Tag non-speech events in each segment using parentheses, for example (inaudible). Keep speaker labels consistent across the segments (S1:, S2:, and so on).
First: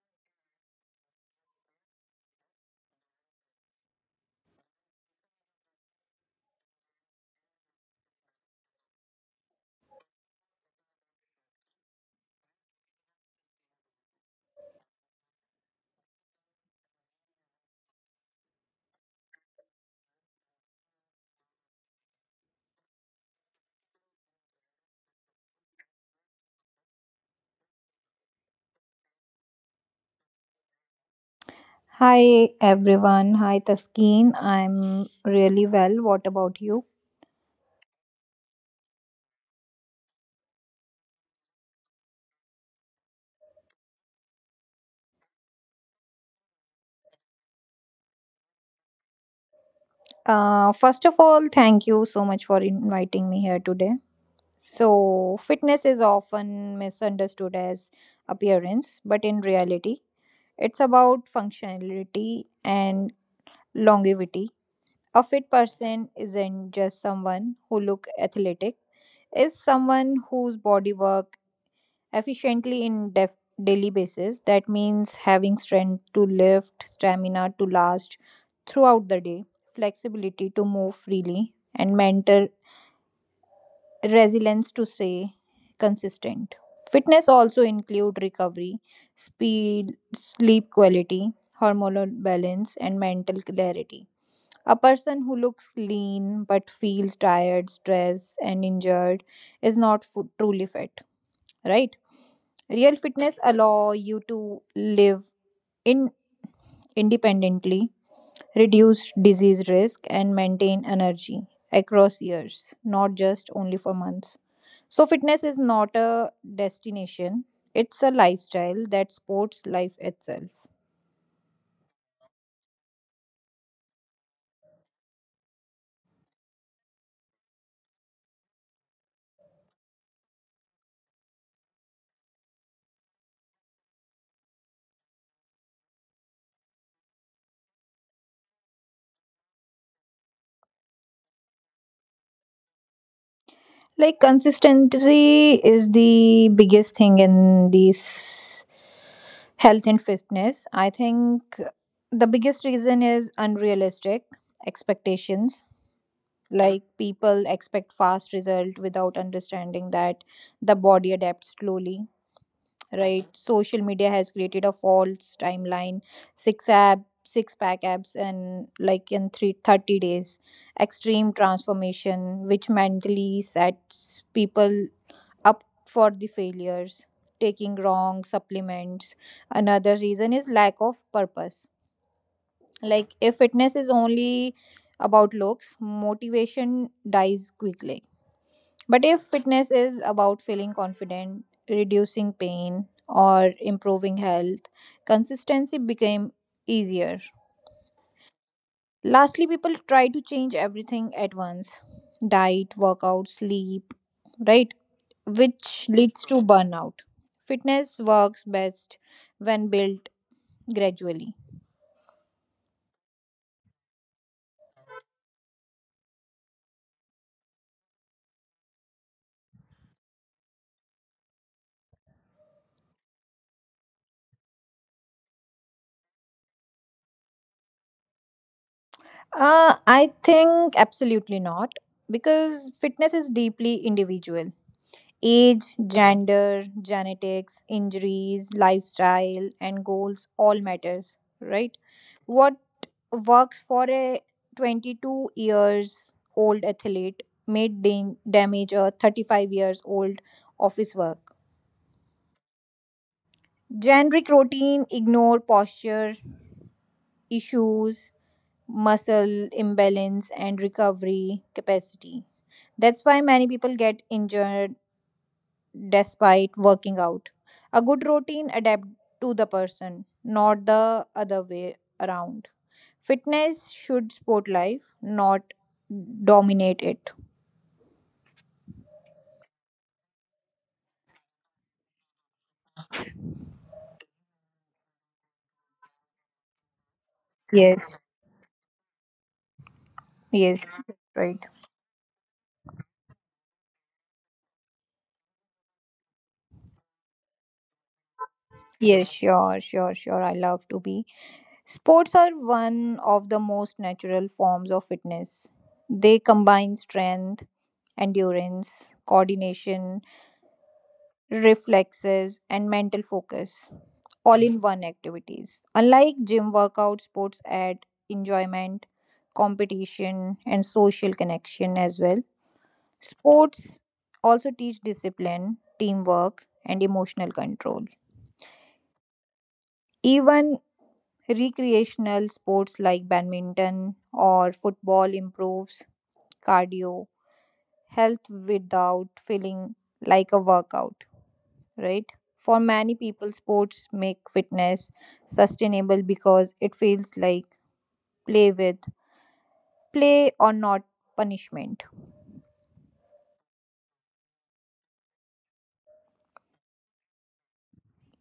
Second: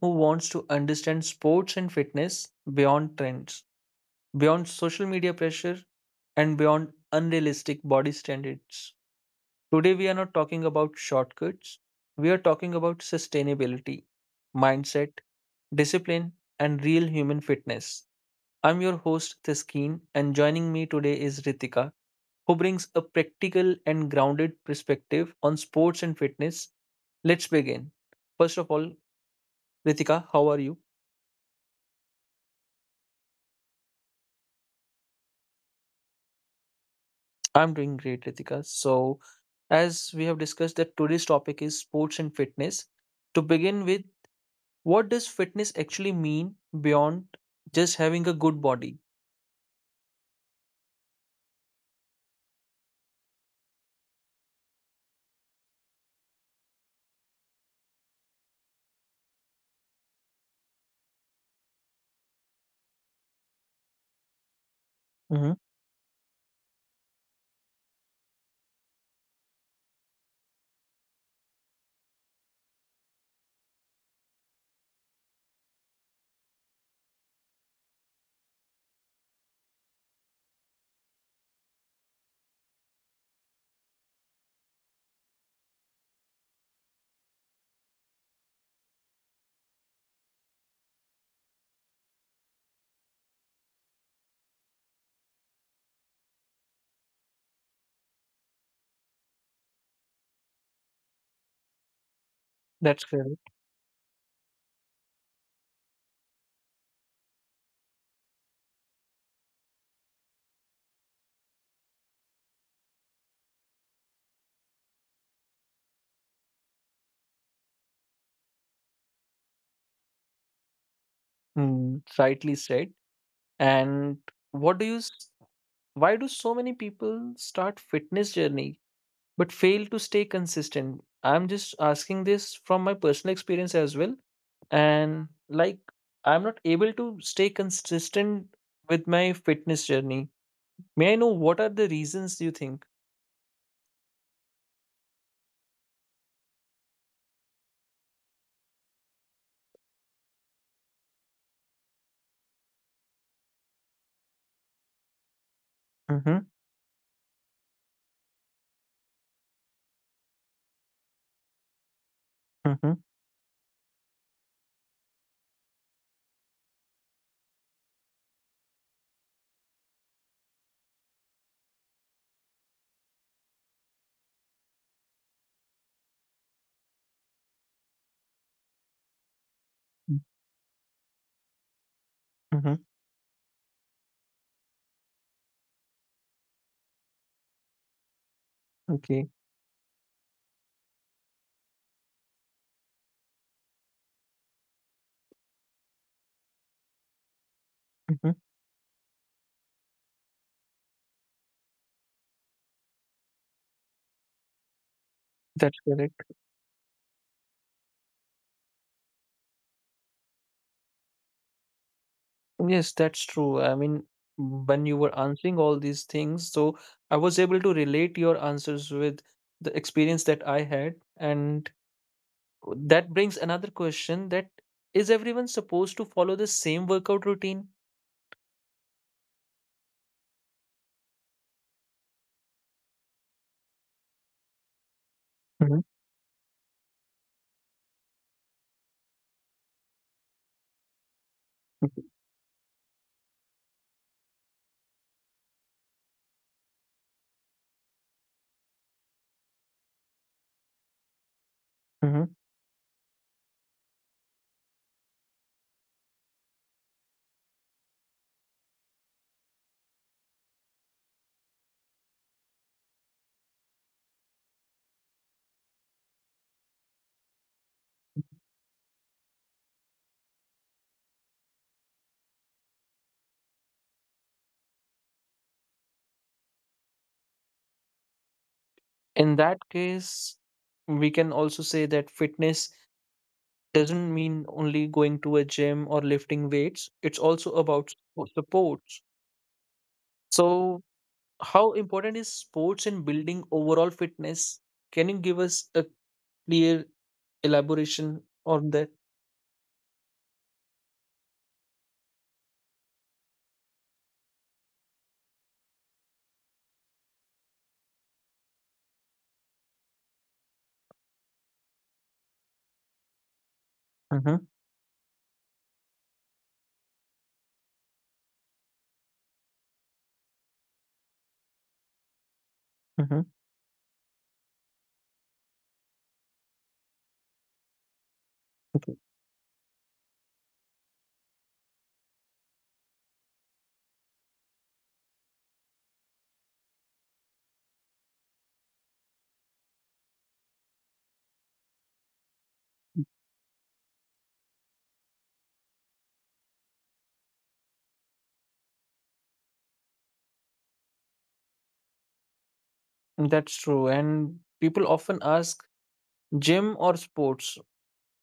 S1: who wants to understand sports and fitness beyond trends, beyond social media pressure, and beyond unrealistic body standards. Today, we are not talking about shortcuts, we are talking about sustainability, mindset, discipline, and real human fitness. I'm your host, Taskeen, and joining me today is Ritika who brings a practical and grounded perspective on sports and fitness. Let's begin. First of all, Ritika, how are you?
S2: Hi everyone. Hi Taskeen. I'm really well. What about you?
S1: I'm doing great, Ritika. So, as we have discussed, that today's topic is sports and fitness. To begin with, what does fitness actually mean beyond just having a good body?
S2: First of all, thank you so much for inviting me here today. So, fitness is often misunderstood as appearance, but in reality, it's about functionality and longevity. A fit
S1: Hmm.
S2: person isn't just someone who look athletic, is someone whose bodywork efficiently in daily basis. That means having strength to lift, stamina to last throughout the day, flexibility to move freely, and mental resilience to stay consistent. Fitness also include recovery, speed, sleep quality, hormonal balance, and mental clarity. A person who looks lean but feels tired, stressed, and injured is not truly fit, right? Real
S1: That's
S2: fitness
S1: correct.
S2: allow you to live in independently, reduce disease risk and maintain energy across years, not just only for months. So fitness is not a destination, it's a lifestyle that supports life itself.
S1: Mm, rightly said. And what do you? S- why do so many people start fitness journey but fail to stay consistent? I'm just asking this from my personal experience as well. And like, I'm not able to stay consistent with my fitness journey. May I know what are the reasons you think?
S2: Like consistency is the biggest thing in this health and fitness. I think the biggest reason is unrealistic expectations,
S1: Mm-hmm,
S2: like people expect fast result without understanding that the body adapts slowly,
S1: mm-hmm,
S2: right? Social media has created a false timeline, six pack abs and like in three thirty days, extreme transformation which mentally sets people up for the failures, taking wrong supplements. Another reason is lack of purpose,
S1: mm-hmm,
S2: like if fitness is only about looks, motivation dies quickly, but if
S1: okay.
S2: fitness is about feeling confident, reducing pain, or improving health, consistency became easier.
S1: Mm-hmm.
S2: Lastly, people try to change everything at once: diet, workout, sleep, right?
S1: That's
S2: Which
S1: correct.
S2: leads to burnout. Fitness works best when built gradually.
S1: Yes, that's true. I mean, when you were answering all these things, so I was able to relate your answers with the experience that I had. And that brings another question, that is, everyone supposed to follow the same workout routine?
S2: I think absolutely not, because fitness is deeply individual. Age,
S1: Hmm.
S2: gender, genetics, injuries, lifestyle, and goals all matters, right? What works for a 22 years old athlete may damage a 35 years old office work.
S1: Hmm.
S2: Generic routine ignore posture issues, muscle imbalance, and recovery capacity. That's why many people get injured despite working out. A good routine adapt to the person, not the other way around. Fitness should support life, not dominate it.
S1: In that case, we can also say that fitness doesn't mean only going to a gym or lifting weights. It's also about
S2: Yes.
S1: sports.
S2: Yes.
S1: So,
S2: Right.
S1: how important is sports in building overall fitness? Can you give us a clear elaboration on that?
S2: Yes, sure. I love to be. Sports are one of the most natural forms of fitness. They combine strength, endurance, coordination, reflexes, and mental focus,
S1: Hmm.
S2: all in one activities. Unlike gym workouts, sports add enjoyment, competition, and social connection as well.
S1: Hmm.
S2: Sports also teach discipline, teamwork, and emotional control. Even recreational sports like badminton or football improves cardio, health without feeling like a workout, right? For many people, sports make fitness sustainable because it feels like play with, play or not punishment.
S1: That's true. And people often ask, gym or sports?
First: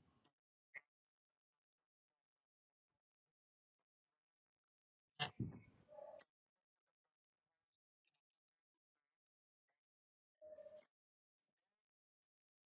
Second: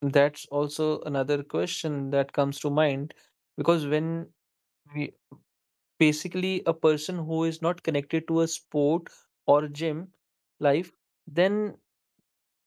S1: That's also another question that comes to mind, because when we basically a person who is not connected to a sport or gym life, then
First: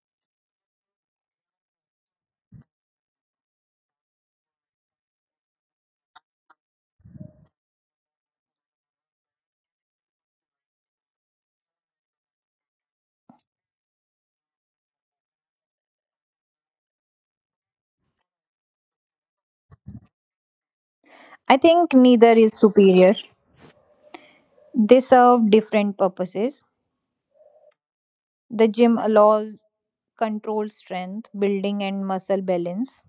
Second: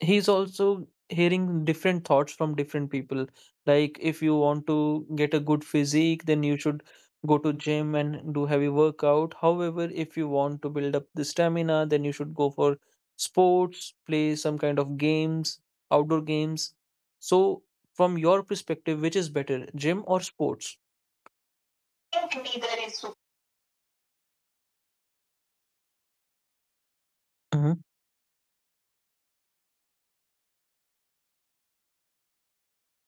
S1: he's also hearing different thoughts from different people. Like, if you want to get a good physique then you should go to gym and do heavy workout. However, if you want to build up the stamina then you should go for sports, play some kind of games, outdoor games. So, from your perspective, which is better, gym or sports?
S2: I think neither is superior. They serve different purposes.
S1: Mhm,
S2: The gym allows controlled strength, building, and muscle balance.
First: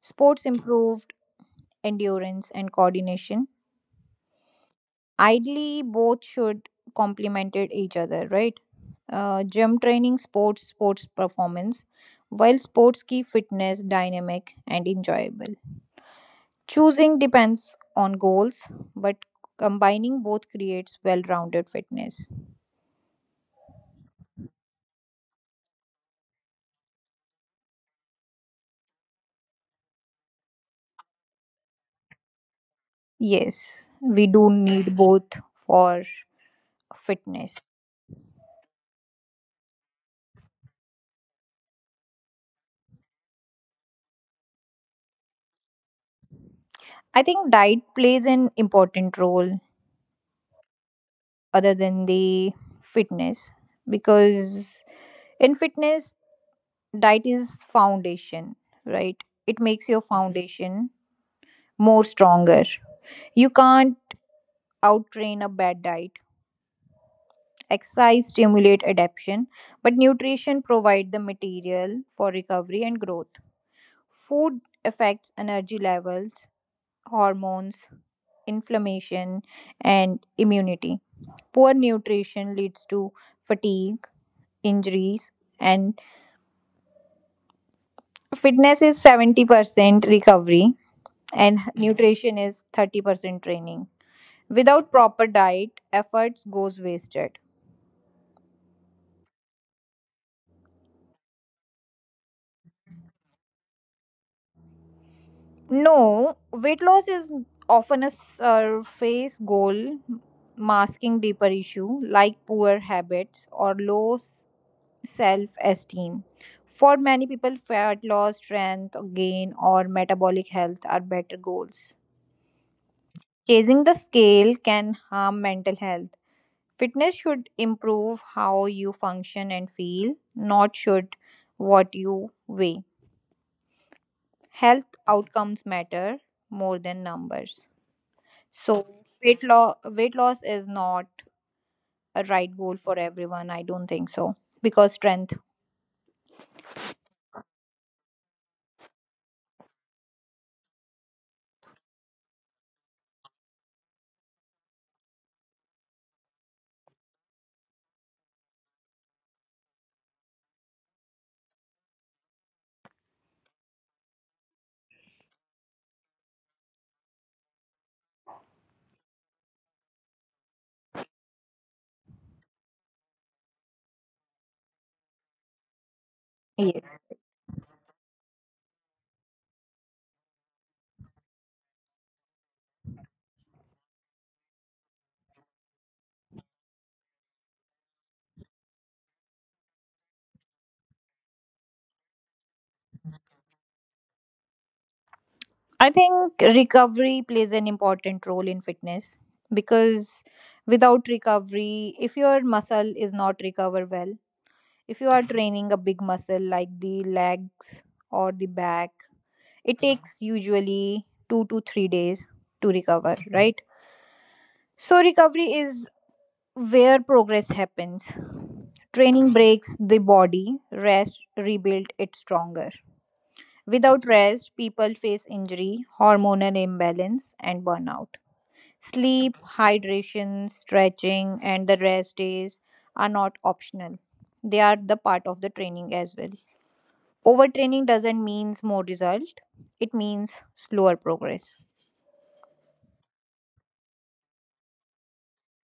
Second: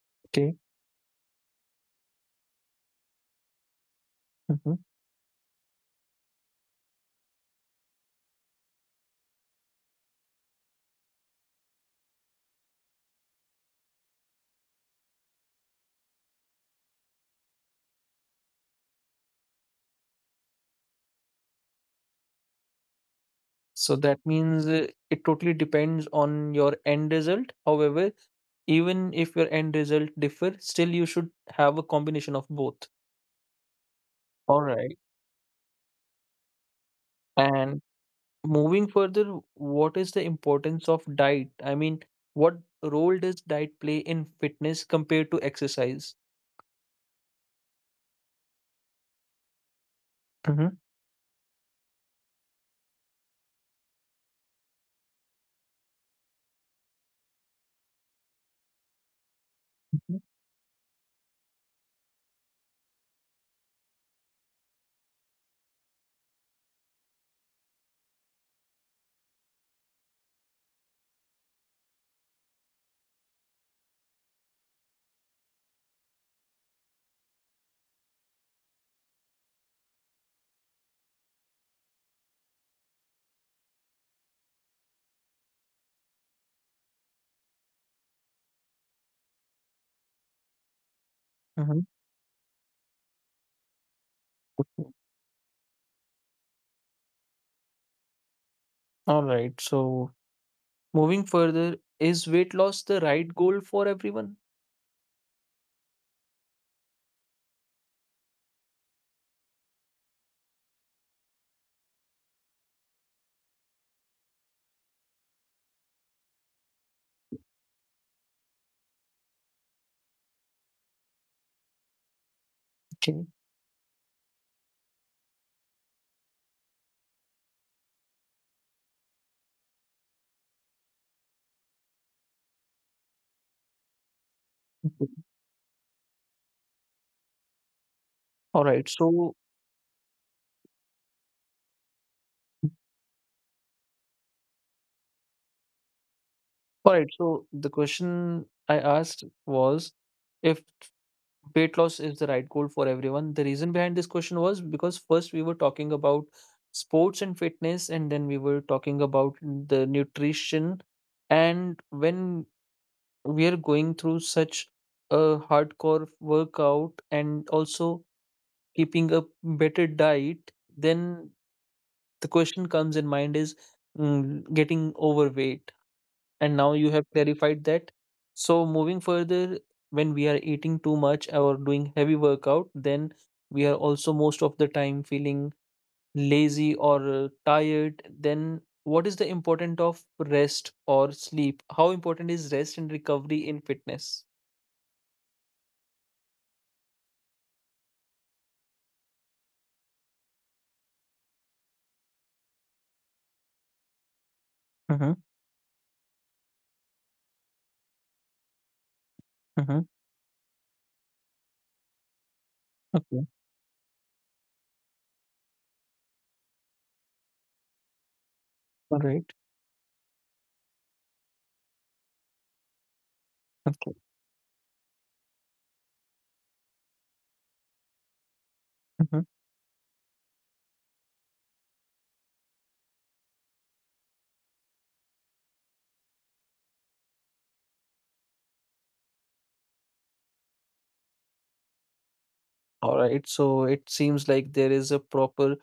S2: Sports
S1: okay.
S2: improved endurance and coordination.
S1: Mm-hmm.
S2: Ideally, both should complement each other, right? Gym training, sports performance, while sports keep fitness dynamic and enjoyable. Choosing depends on goals, but combining both creates well rounded fitness.
S1: So that means it totally depends on your end result. However, even if your end result differ, still you should have a combination of both.
S2: Yes, we do
S1: All
S2: need
S1: right.
S2: both for fitness.
S1: And moving further, what is the importance of diet? I mean, what role does diet play in fitness compared to exercise?
S2: I think diet plays an important role
S1: Mm-hmm.
S2: other than the fitness, because in fitness, diet is foundation, right? It makes your foundation more stronger. You can't outtrain a bad diet. Exercise stimulate adaptation, but nutrition provide the material for recovery and growth. Food affects energy levels, hormones, inflammation, and immunity. Poor nutrition leads to fatigue, injuries, and fitness is 70% recovery and
S1: Mm-hmm.
S2: nutrition is 30% training. Without proper diet, efforts goes wasted.
S1: All right. So moving further, is weight loss the right goal for everyone?
S2: No, weight loss is often a surface goal masking deeper issue like poor habits or low self esteem. For many people, fat loss, strength gain, or metabolic health are better goals.
S1: Okay.
S2: Chasing the scale can harm mental health. Fitness should improve how you function and feel, not should what you weigh. Health
S1: Okay.
S2: outcomes matter more than numbers.
S1: All right.
S2: So weight loss is not a right goal for everyone. I don't think so. Because strength,
S1: Alright, so the question I asked was, if weight loss is the right goal for everyone. The reason behind this question was because first we were talking about sports and fitness, and then we were talking about the nutrition. And when we are going through such a hardcore workout and also keeping a better diet, then the question comes in mind is, getting overweight, and now you
S2: yes.
S1: have clarified that. So moving further, when we are eating too much or doing heavy workout then we are also most of the time feeling lazy or tired. Then what is the importance of rest or sleep? How important is rest and recovery in fitness?
S2: I think recovery plays an important role in fitness because without recovery, if your muscle is not recover well, if you
S1: Mm-hmm.
S2: are (laughs) training a big muscle like the legs or the back, it
S1: Mm-hmm.
S2: takes usually 2 to 3 days to recover,
S1: Okay.
S2: right? So recovery is where progress happens.
S1: All right.
S2: Training breaks the body, rest rebuilds it stronger.
S1: Okay.
S2: Without rest, people face injury, hormonal imbalance, and burnout.
S1: Mm-hmm.
S2: Sleep, hydration, stretching, and the rest days are not optional. They are the part of the training as well. Overtraining doesn't mean more result, it means slower progress.
S1: All right, so it seems like there is a proper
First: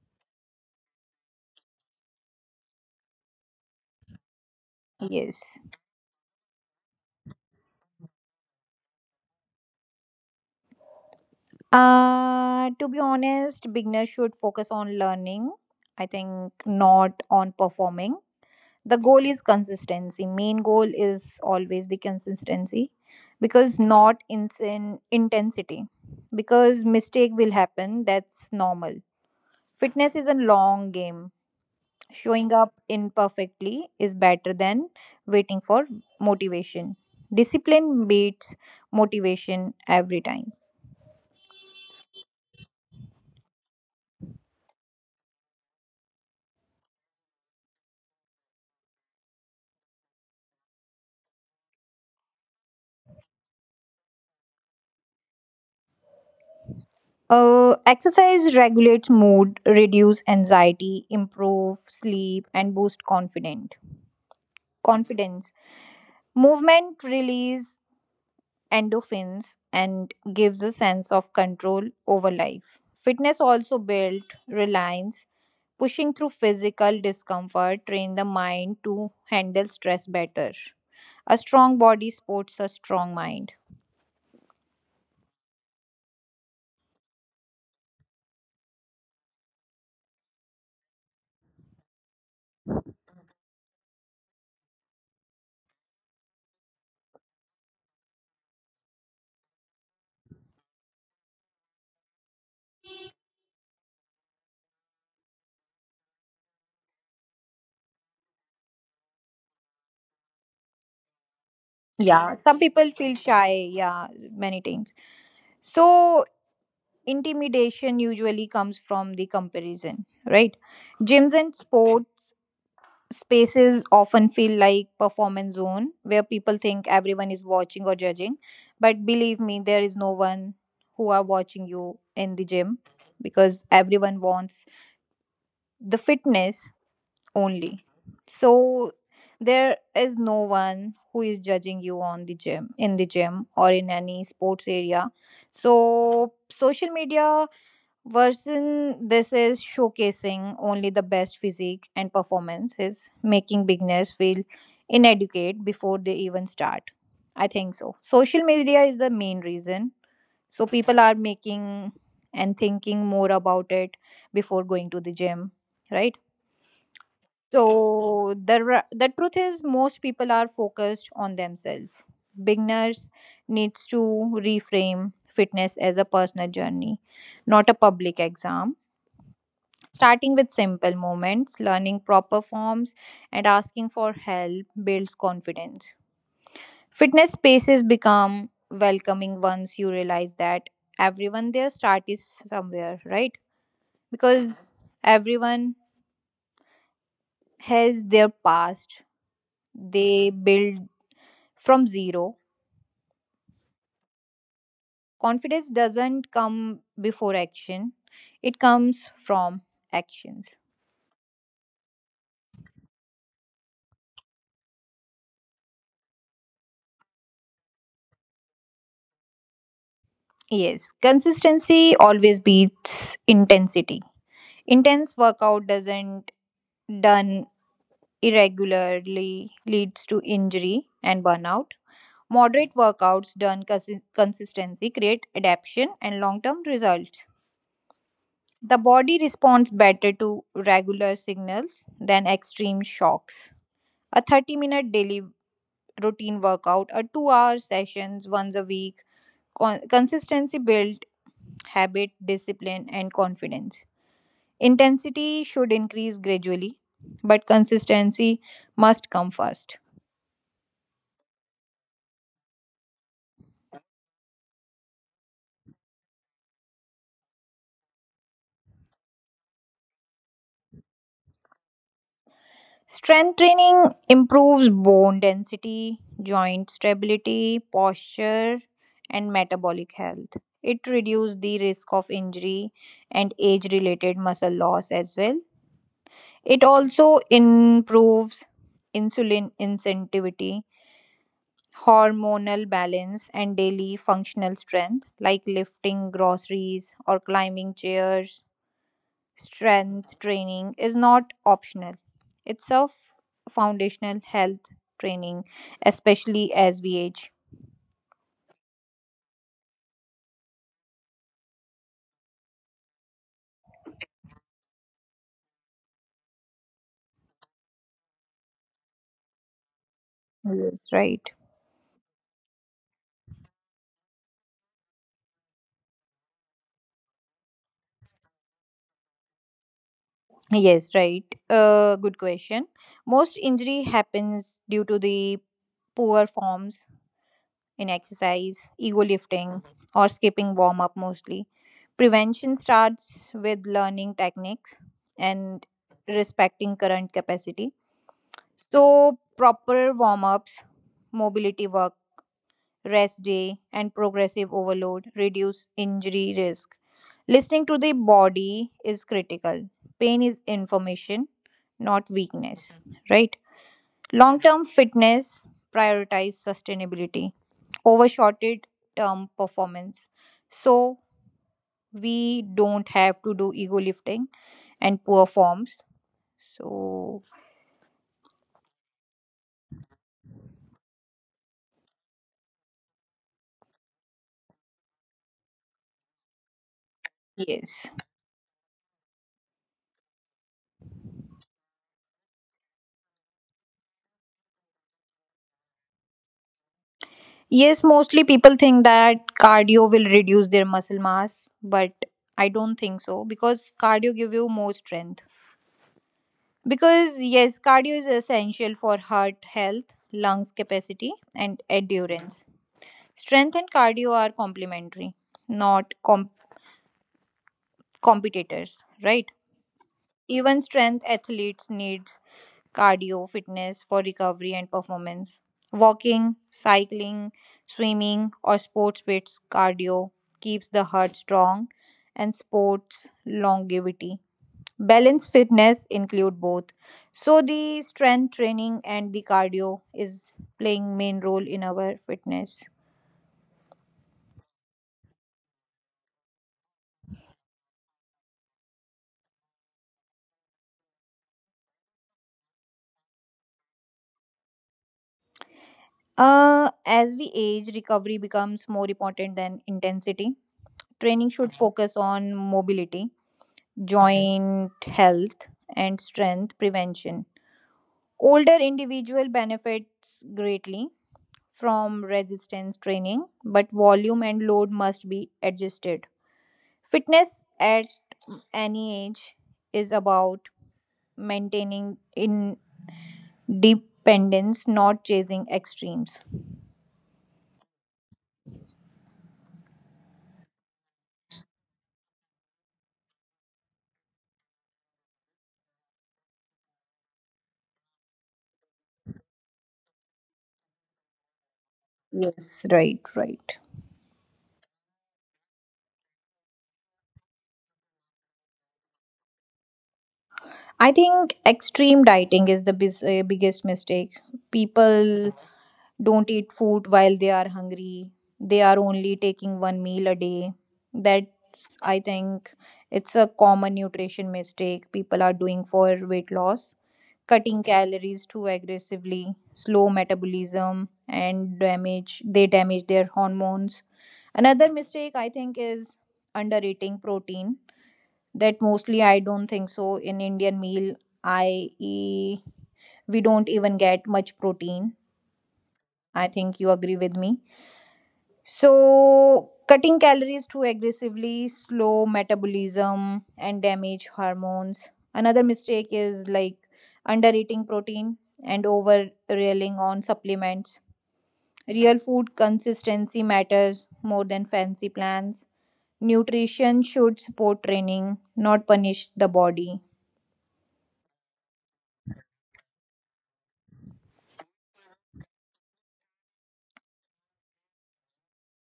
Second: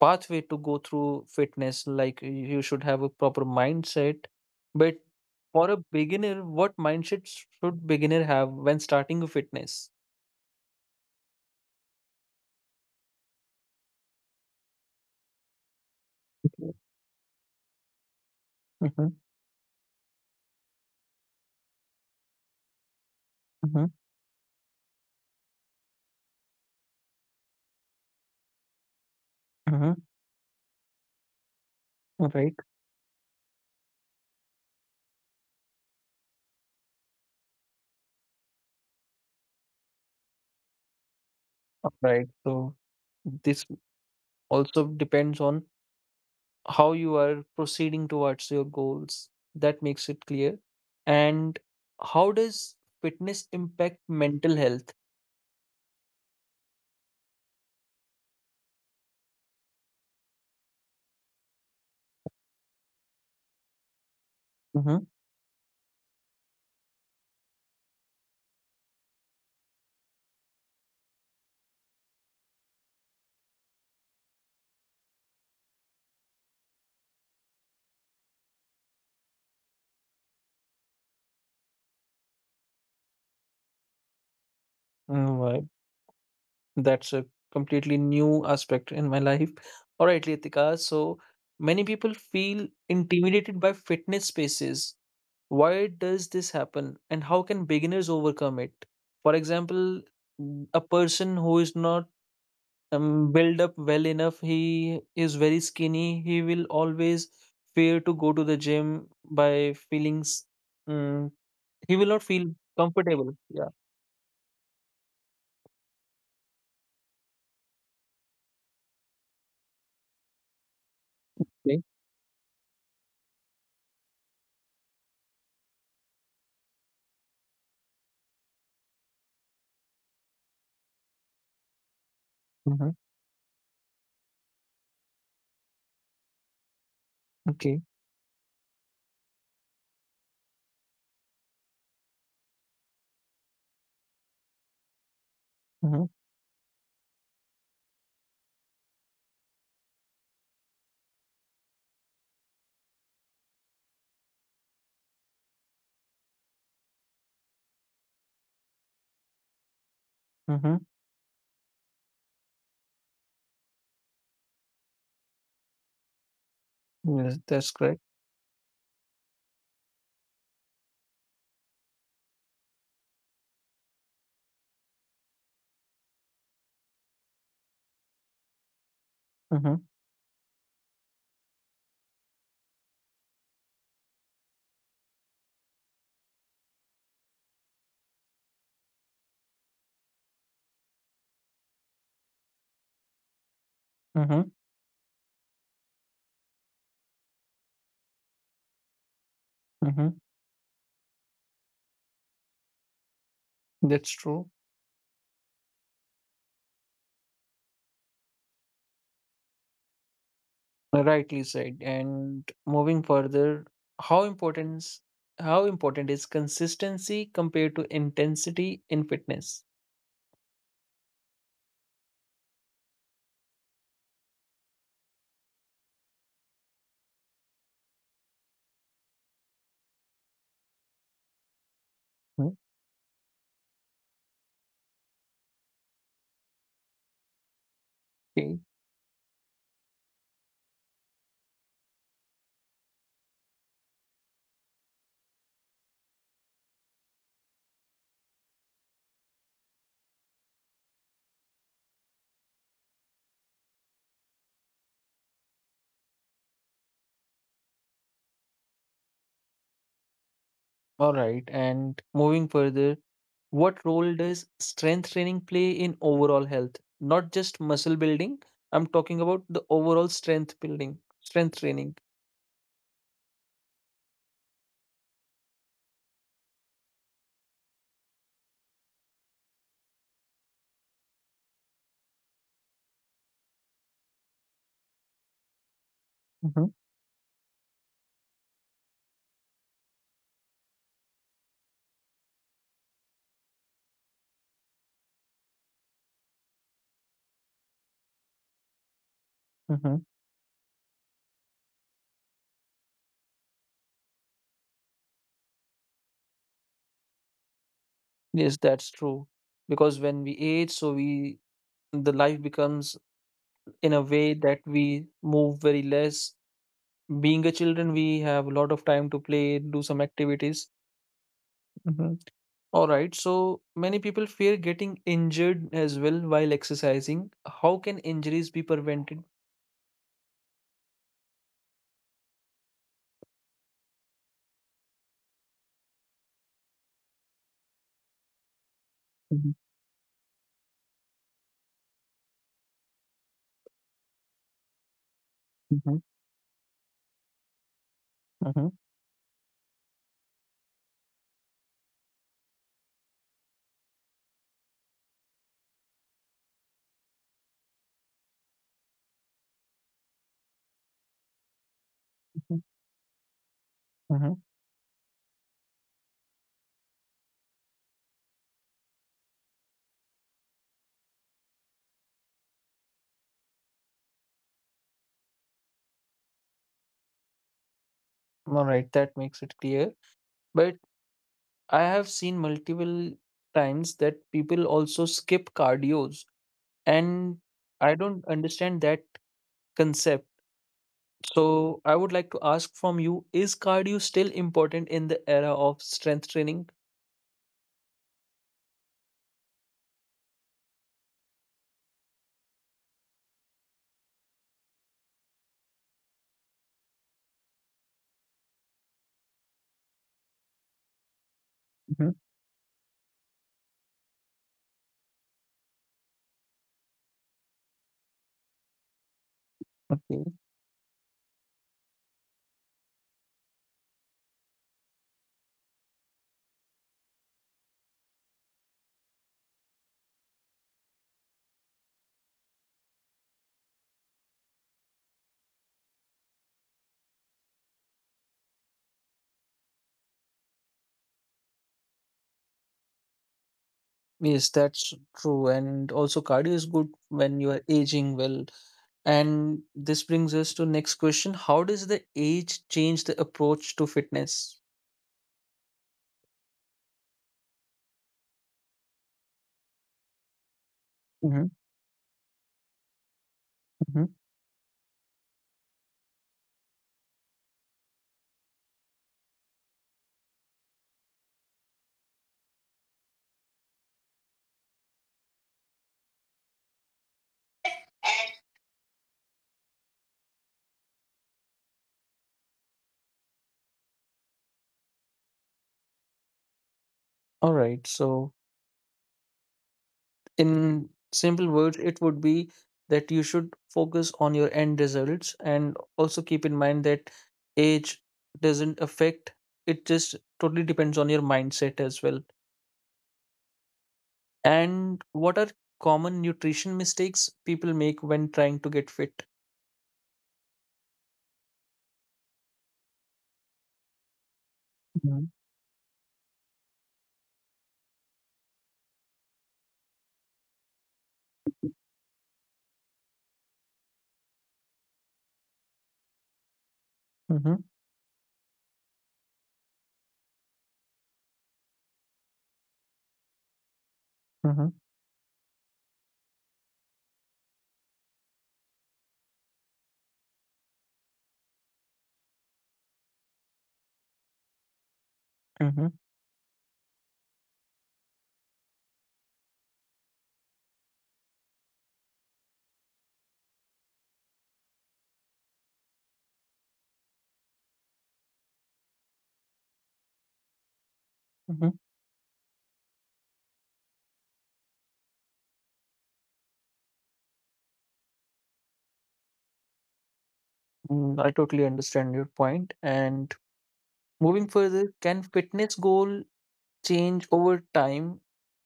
S1: pathway to go through fitness, like you should have a proper mindset, but
S2: Yes.
S1: for a beginner, what mindset should beginner have when starting a fitness?
S2: To be honest, beginners should focus on learning, I think,
S1: Mm-hmm,
S2: not on performing. The goal is consistency. Main goal is always the consistency because
S1: mm-hmm,
S2: not insane intensity. Because mistake will happen, that's normal.
S1: mm-hmm.
S2: Fitness is a long game. Showing
S1: Right.
S2: up imperfectly is better than waiting for motivation. Discipline beats motivation every time.
S1: Right, so this also depends on how you are proceeding towards your goals. That makes it clear. And how does fitness impact mental health?
S2: Exercise regulates mood, reduce anxiety, improve sleep, and boost confident confidence. Movement release endorphins and gives a sense of control over life. Fitness also built reliance, pushing through physical discomfort, train the mind to handle stress better. A strong body supports a strong mind.
S1: Mm-hmm. That's a completely new aspect in my life. (laughs) All right, Ritika. So many people feel intimidated by fitness spaces. Why does this happen and how can beginners overcome it? For example, a person who is not built up well enough, he is very skinny, he will always fear to go to the gym by feelings. Mm, he will not
S2: Yeah,
S1: feel
S2: some people feel
S1: comfortable. Yeah.
S2: shy. Yeah, many times so intimidation usually comes from the comparison, right? Gyms and
S1: Okay.
S2: sport spaces often feel like performance zone where people think everyone is watching or judging, but believe me, there is no one who are watching you in the gym
S1: Mm-hmm.
S2: because everyone wants the fitness
S1: Okay.
S2: only. So there is no one who is judging you on the gym in the gym or in any sports area.
S1: Mm-hmm.
S2: So social media version, this is showcasing only the best physique and performances, making beginners feel inadequate before they even start. I think so. Social media is the main reason. So
S1: Mm-hmm.
S2: people are making and thinking more about it before going to the gym, right?
S1: Yes, that's correct.
S2: So the truth is most people are focused on themselves. Beginners needs to reframe fitness as a personal journey, not a public exam.
S1: Mhm,
S2: Starting with simple moments, learning proper forms, and asking for help builds confidence. Fitness spaces become welcoming once you realize that everyone there start is somewhere, right?
S1: mhm,
S2: Because everyone has their past.
S1: mhm.
S2: They build from zero.
S1: That's true.
S2: Confidence doesn't come before action. It comes from actions.
S1: Rightly said. And moving further, how important is how important is consistency compared to intensity in fitness?
S2: Yes, consistency always beats intensity. Intense workout doesn't done irregularly leads to injury and burnout. Moderate workouts done consistently create adaptation and long-term results.
S1: Okay.
S2: The body responds better to regular signals than extreme shocks. A 30-minute daily routine workout, a 2-hour sessions once a week, consistency build habit, discipline and confidence. Intensity should increase gradually, but consistency must come first.
S1: All right. And moving further, what role does strength training play in overall health? Not just muscle building. I'm talking about the overall strength building, strength training.
S2: Strength training improves bone density, joint stability, posture, and metabolic health. It reduces the risk of injury and age related muscle loss as well. It
S1: Hmm.
S2: also improves insulin sensitivity, hormonal balance, and daily functional strength like lifting groceries or climbing chairs.
S1: Hmm.
S2: Strength training is not optional, it's a foundational health training, especially as we age.
S1: Yes, that's true. Because when we age, so we the life becomes in a way that we move very less. Being a children, we have a lot of time to play, do some activities.
S2: Yes, right.
S1: Hmm. All right, so many people fear getting injured as well while exercising. How can injuries be prevented?
S2: Yes, right. Good question. Most injury happens due to the poor forms in exercise, ego lifting,
S1: Mhm,
S2: Mhm, or skipping warm up mostly. Prevention starts with learning techniques and
S1: mhm,
S2: respecting current capacity.
S1: mhm,
S2: So, proper warm ups, mobility work, rest day, and progressive overload reduce injury risk. Listening to the body is critical. Pain is information, not
S1: mhm,
S2: weakness, right?
S1: mhm.
S2: Long term fitness prioritize sustainability over shorted term performance. So we don't have to do ego lifting and poor forms. So,
S1: All right, that makes it clear. But I have seen multiple times that people also skip cardios, and
S2: yes.
S1: I don't understand that concept. So, I would like to ask from you, is cardio still important in the era of strength training?
S2: Yes, mostly people think that cardio will reduce their muscle mass, but I don't think so because cardio give you more strength. Because yes, cardio is essential for heart health, lungs capacity and
S1: Mhm.
S2: endurance. Strength and cardio are complementary, not competitors, right?
S1: Okay.
S2: Even strength athletes need cardio, fitness for recovery and performance. Walking, cycling, swimming, or sports fits cardio keeps the heart strong and sports longevity. Balance fitness include both. So the strength training and the cardio is playing main role in our fitness.
S1: Yes, that's true. And also cardio is good when you are aging well. And this brings us to next question. How does the age change the approach to fitness?
S2: As we age, recovery becomes more important than intensity. Training
S1: Mhm.
S2: should focus on mobility,
S1: Mhm.
S2: joint health, and strength prevention. Older individual benefits greatly from resistance training, but volume and load must be adjusted. Fitness at any age is about maintaining independence, not chasing extremes.
S1: All right. So in simple words it would be that you should focus on your end results and also keep in mind that age doesn't affect, it just totally depends on your mindset as well.
S2: Yes. Right, right.
S1: And what are common nutrition mistakes people make when trying to get fit?
S2: I think extreme dieting is the biggest mistake.
S1: Mhm,
S2: People don't eat food while they are hungry. They are only taking one meal a day. That's, I think, it's a common nutrition mistake people are doing for weight loss.
S1: mhm,
S2: Cutting calories too aggressively, slow metabolism, and they damage their hormones.
S1: mhm,
S2: Another mistake I think is undereating protein, that mostly I don't think so. In Indian meal, I e- we don't even get much protein.
S1: mhm,
S2: I think you agree with me. So cutting calories too aggressively, slow metabolism and damage hormones. Another mistake is like under eating protein and over relying on supplements.
S1: mhm.
S2: Real food consistency matters more than fancy plans. Nutrition should support training, not punish the body.
S1: Mm, I totally understand your point. And moving further, can fitness goal change over time?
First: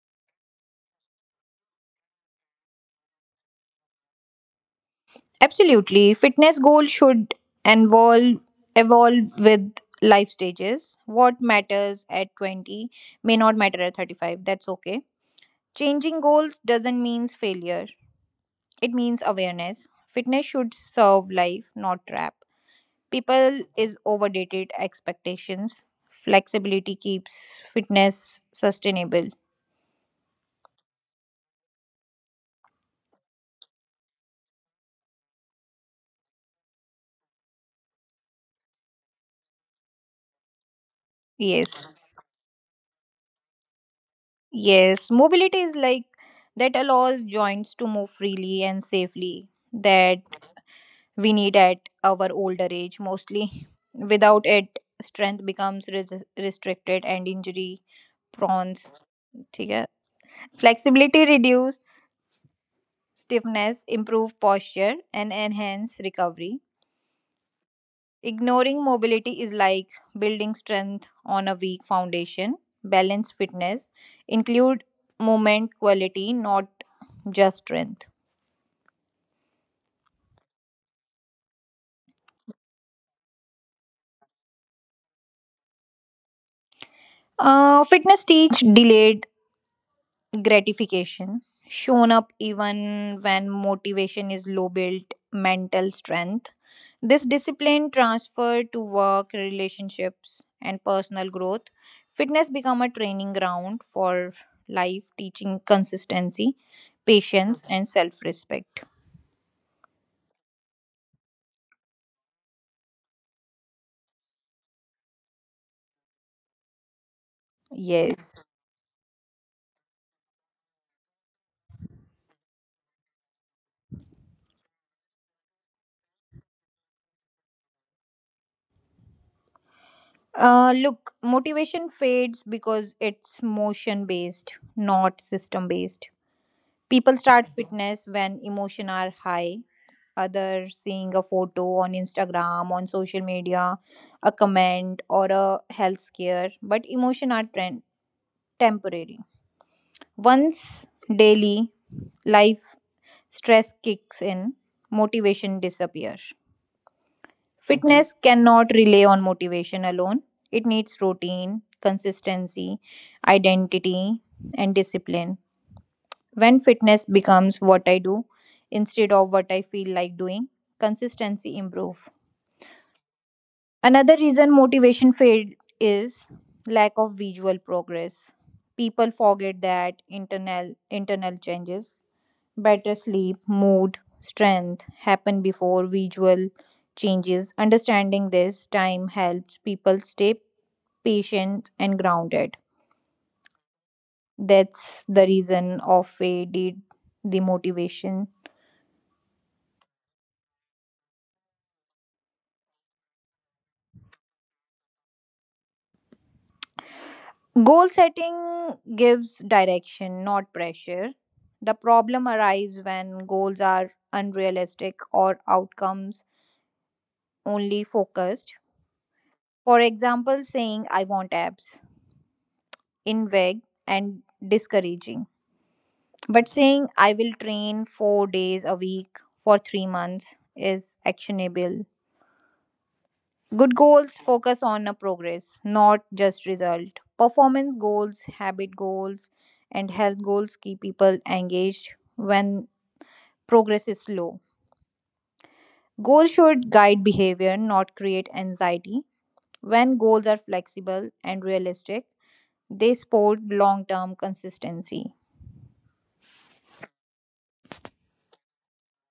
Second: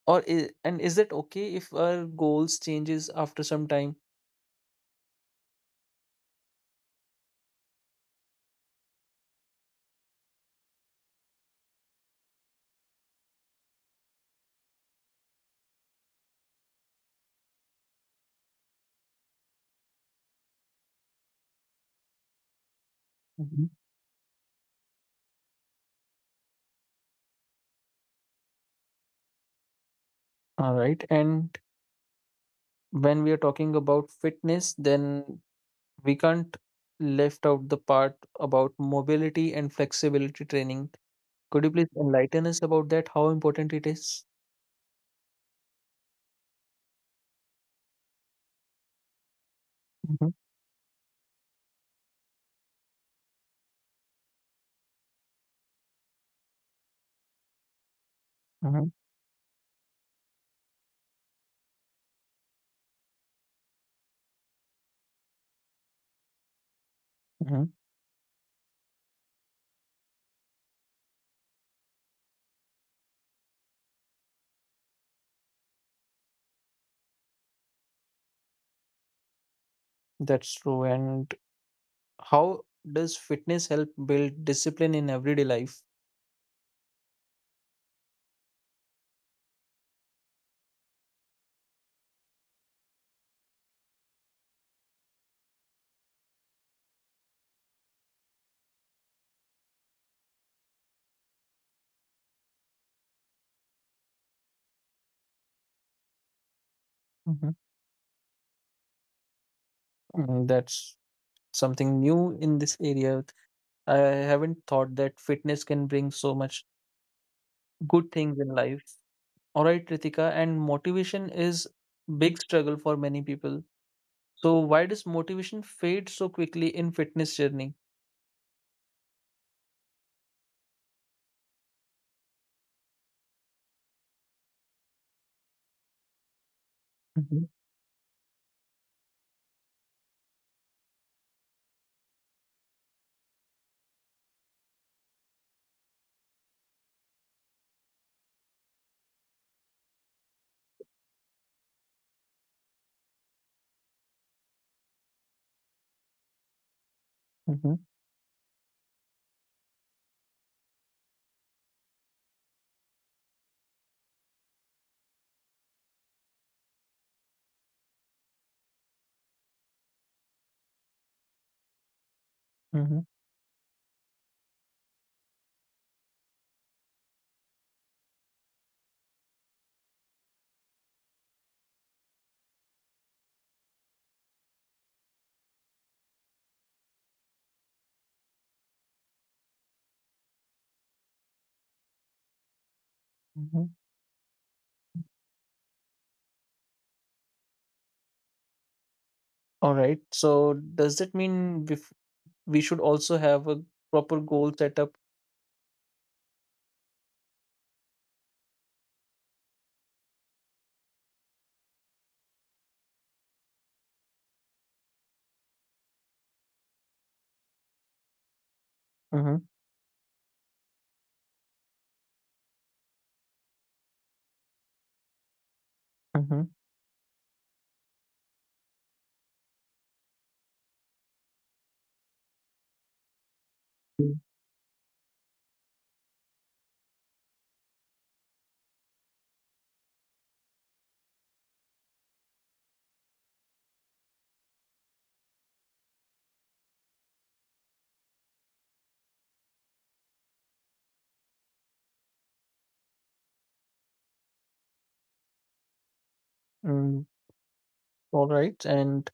S1: And is it okay if our goals changes after some time?
S2: Absolutely. Fitness goals should involve evolve with life stages. What matters at 20 may not matter at 35. That's okay. Changing goals doesn't mean failure. It means awareness. Fitness should serve life, not trap. People
S1: Mhm.
S2: is overdated expectations. Flexibility keeps fitness sustainable.
S1: All right, and when we are talking about fitness then we can't left out the part about mobility and flexibility training. Could you please
S2: Yes.
S1: enlighten us about that, how important it is?
S2: Yes, mobility is like that allows joints to move freely and safely. That
S1: Mhm.
S2: we need at our older age mostly. Without it, strength becomes restricted and injury prone.
S1: Mhm.
S2: ठीक है, flexibility reduce stiffness, improve posture, and enhance recovery.
S1: Mhm.
S2: Ignoring mobility is like building strength on a weak foundation. Balance fitness include movement quality, not just strength.
S1: That's true. And how does fitness help build discipline in everyday life?
S2: Fitness teach delayed gratification, shown up even when motivation is low, built mental strength. This discipline transferred to work, relationships, and personal growth. Fitness become a training ground for life, teaching consistency,
S1: Mhm.
S2: patience, and self respect.
S1: Mm, that's something new in this area. I haven't thought that fitness can bring so much good things
S2: Yes.
S1: in life. All right, Ritika, and motivation is big struggle for many people. So why does motivation fade so quickly in fitness journey?
S2: Look, motivation fades because it's motion based, not system based. People
S1: Mhm,
S2: start fitness when emotion are high, other seeing a photo on Instagram, on social media, a comment, or a health scare, but emotion are temporary. Once daily life stress kicks in, motivation disappears. Mhm.
S1: mhm,
S2: Fitness cannot rely on motivation alone, it needs routine, consistency, identity, and discipline. When fitness becomes what I do instead of what I feel like doing, consistency improve.
S1: mhm,
S2: Another reason motivation fade is lack of visual progress. People forget that internal changes, better sleep, mood, strength happen before visual changes. Understanding this time helps people stay patient and grounded.
S1: mhm.
S2: That's the reason of faded the motivation.
S1: All right. So does that mean we should also have a proper goal setup?
S2: Goal setting gives direction, not pressure. The problem arises when goals are unrealistic or outcomes only focused.
S1: Mm-hmm,
S2: For example, saying I want abs in vague and discouraging.
S1: mm-hmm.
S2: But saying I will train 4 days a week for 3 months is actionable. Good goals focus on a progress, not just result. Performance goals, habit goals, and health goals keep people engaged when progress is slow. Goals should guide behavior, not create anxiety. When goals are flexible and realistic, they support long term consistency.
S1: Mm, all right. And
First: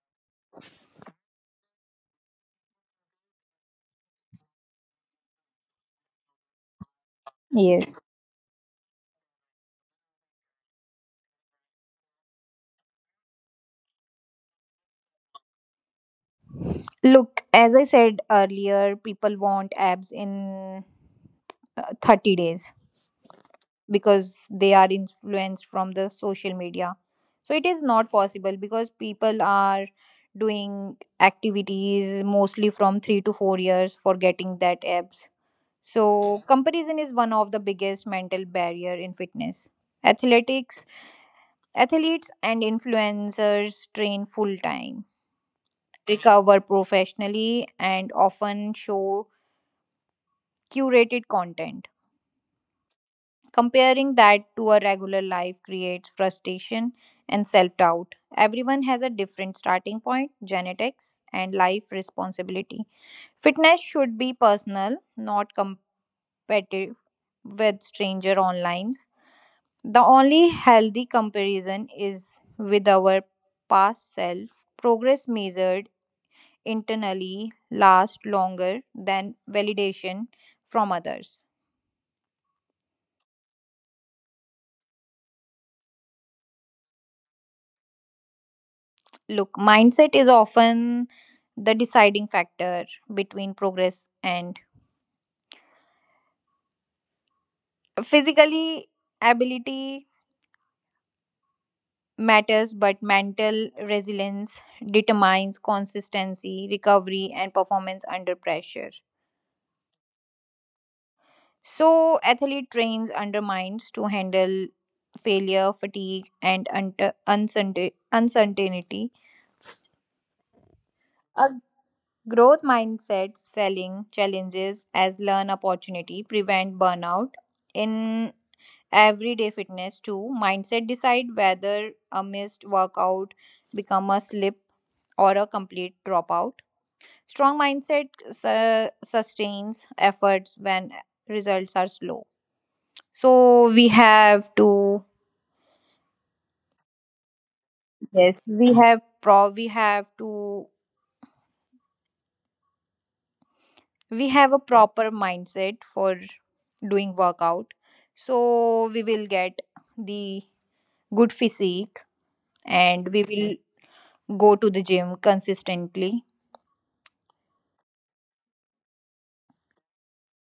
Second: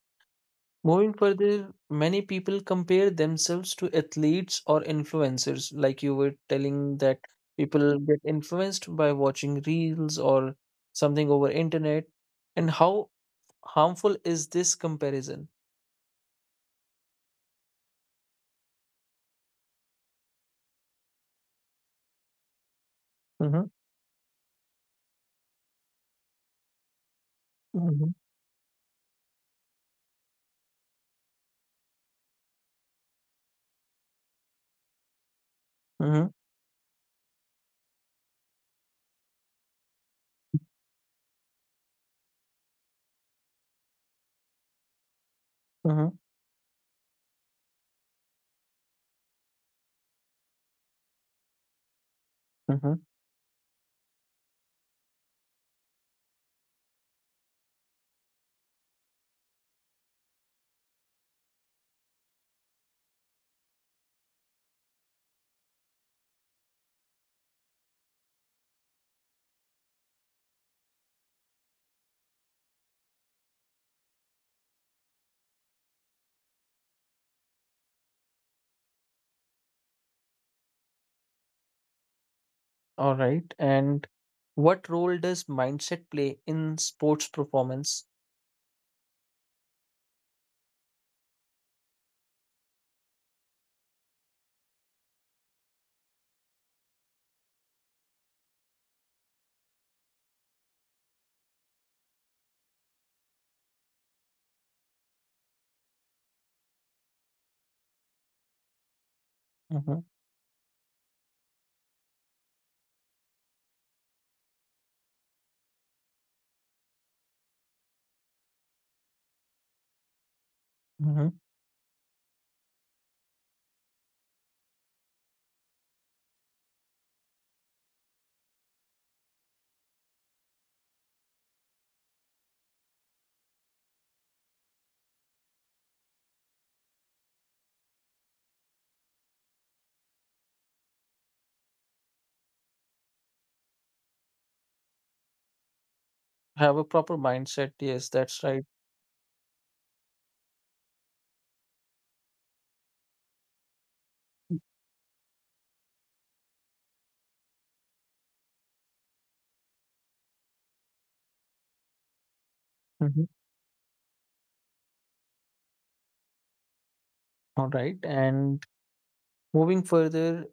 S1: moving further, many people compare themselves to athletes or influencers, like you were telling that people
S2: Yes.
S1: get influenced by watching reels or something over internet. And how harmful is this comparison?
S2: Look, as I said earlier, people want abs in 30 days
S1: Mm-hmm,
S2: because they are influenced from the social media, so it is not
S1: mm-hmm,
S2: possible because people are doing activities mostly from 3 to 4 years for getting that abs.
S1: mm-hmm,
S2: So comparison is one of the biggest mental barrier in fitness. Athletics Athletes and influencers train full time,
S1: mm-hmm,
S2: recover professionally, and often show curated content.
S1: mm-hmm.
S2: Comparing that to a regular life creates frustration and self doubt. Everyone has a different starting point, genetics, and life responsibility. Fitness should be personal, not competitive with stranger online. The only healthy comparison is with our past self. Progress measured internally lasts longer than validation from others.
S1: All right. And what role does mindset play in sports performance?
S2: Look, mindset is often the deciding factor between progress and physically ability matters, but mental resilience determines consistency, recovery, and performance under pressure.
S1: Mm-hmm,
S2: So athlete trains under minds to handle failure, fatigue, and uncertainty.
S1: mm-hmm.
S2: A growth mindset selling challenges as learn opportunity prevent burnout in everyday fitness too. Mindset decide whether a missed workout become a slip or a complete dropout. Strong mindset sustains efforts when results are slow. So we have to,
S1: Have a proper mindset. Yes,
S2: yes,
S1: that's right.
S2: we have to we have a proper mindset for doing workout. So we will get the good physique, and
S1: Mhm.
S2: we will go to the gym consistently.
S1: All right. And moving further,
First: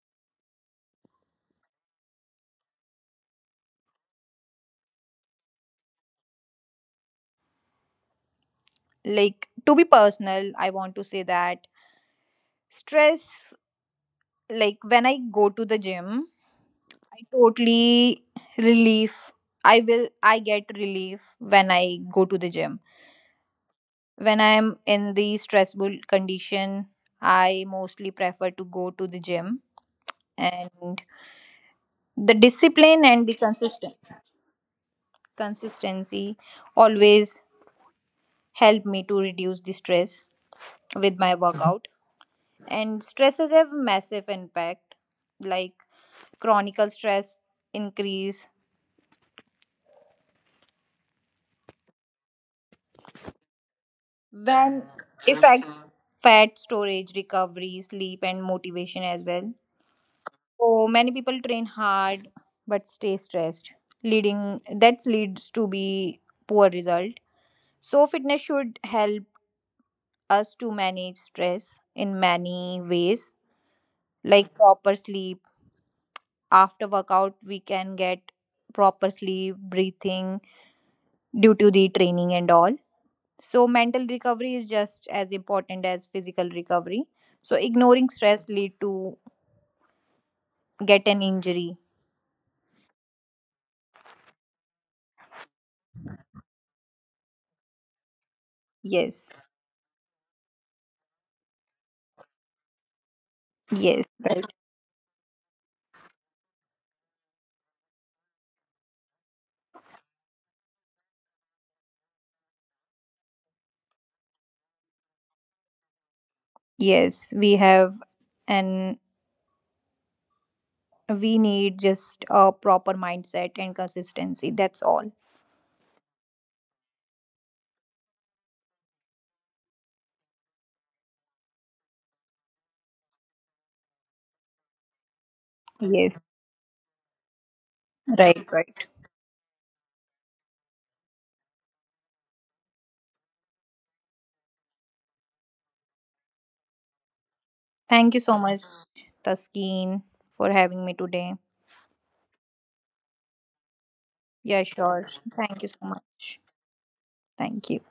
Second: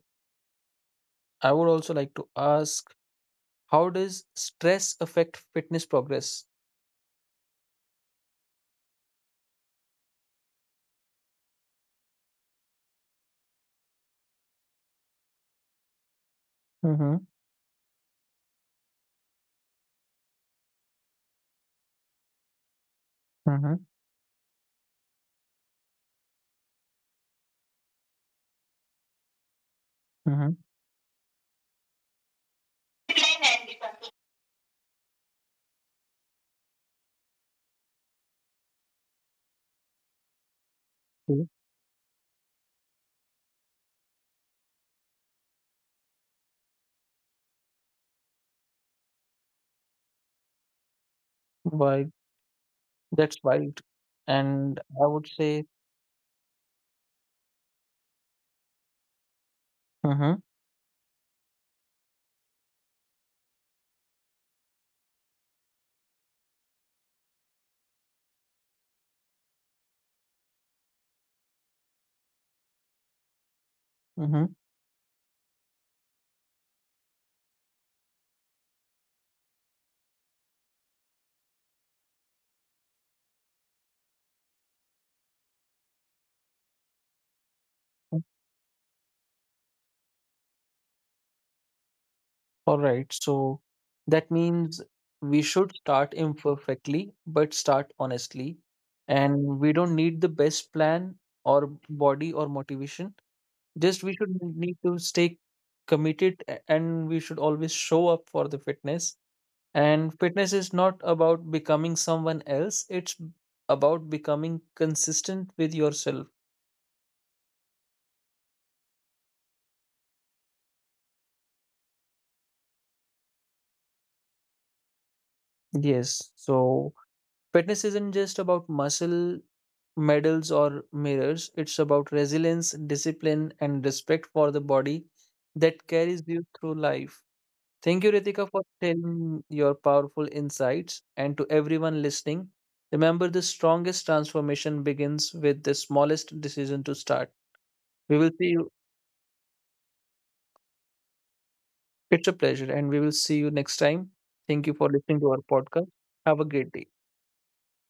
S1: I would also like to ask, how does stress affect fitness progress?
S2: Like to be personal, I want to say that stress, like when I go to the gym,
S1: Mm-hmm.
S2: I totally relief. I get relief when I go to the gym.
S1: Mm-hmm.
S2: When I'm in the stressful condition, I mostly prefer to go to the gym.
S1: Mm-hmm.
S2: And the discipline and the consistent consistency always help me to reduce the stress with my
S1: Okay.
S2: workout. And stresses have massive impact, like chronic stress increase
S1: Why? That's wild. And
S2: when
S1: I would say,
S2: affects fat storage, recovery, sleep, and motivation as well.
S1: Mm-hmm.
S2: So many people train hard but stay stressed, leading that leads to be poor result. So fitness should help us to manage stress in many ways,
S1: Mm-hmm.
S2: like proper sleep. After workout we can get proper sleep, breathing, due to the training and all. So, mental recovery is just as important as physical recovery. So, ignoring stress lead to get an injury.
S1: All right, so that means we should start imperfectly, but start honestly.
S2: Yes,
S1: And we don't need the best plan or body or motivation. Just
S2: yes,
S1: we should
S2: right.
S1: need to stay committed and we should always show up for the fitness. And fitness is not about becoming someone else, it's about becoming consistent with yourself.
S2: Yes. We have, and we need just a proper mindset and consistency. That's all.
S1: Yes. So, fitness isn't just about muscle, medals, or mirrors, it's about resilience, discipline, and respect for the body that
S2: Yes,
S1: carries you through life. Thank you,
S2: right,
S1: Ritika, for
S2: right.
S1: sharing your powerful insights. And to everyone listening, remember the strongest transformation begins with the smallest decision to start.
S2: Thank you
S1: We will
S2: so
S1: see
S2: much,
S1: you
S2: Taskeen, for having me today.
S1: It's a pleasure, and we will see you next time.
S2: Yeah,
S1: Thank you for
S2: sure.
S1: listening to our
S2: Thank you so
S1: podcast.
S2: much.
S1: Have a great day.
S2: Thank you.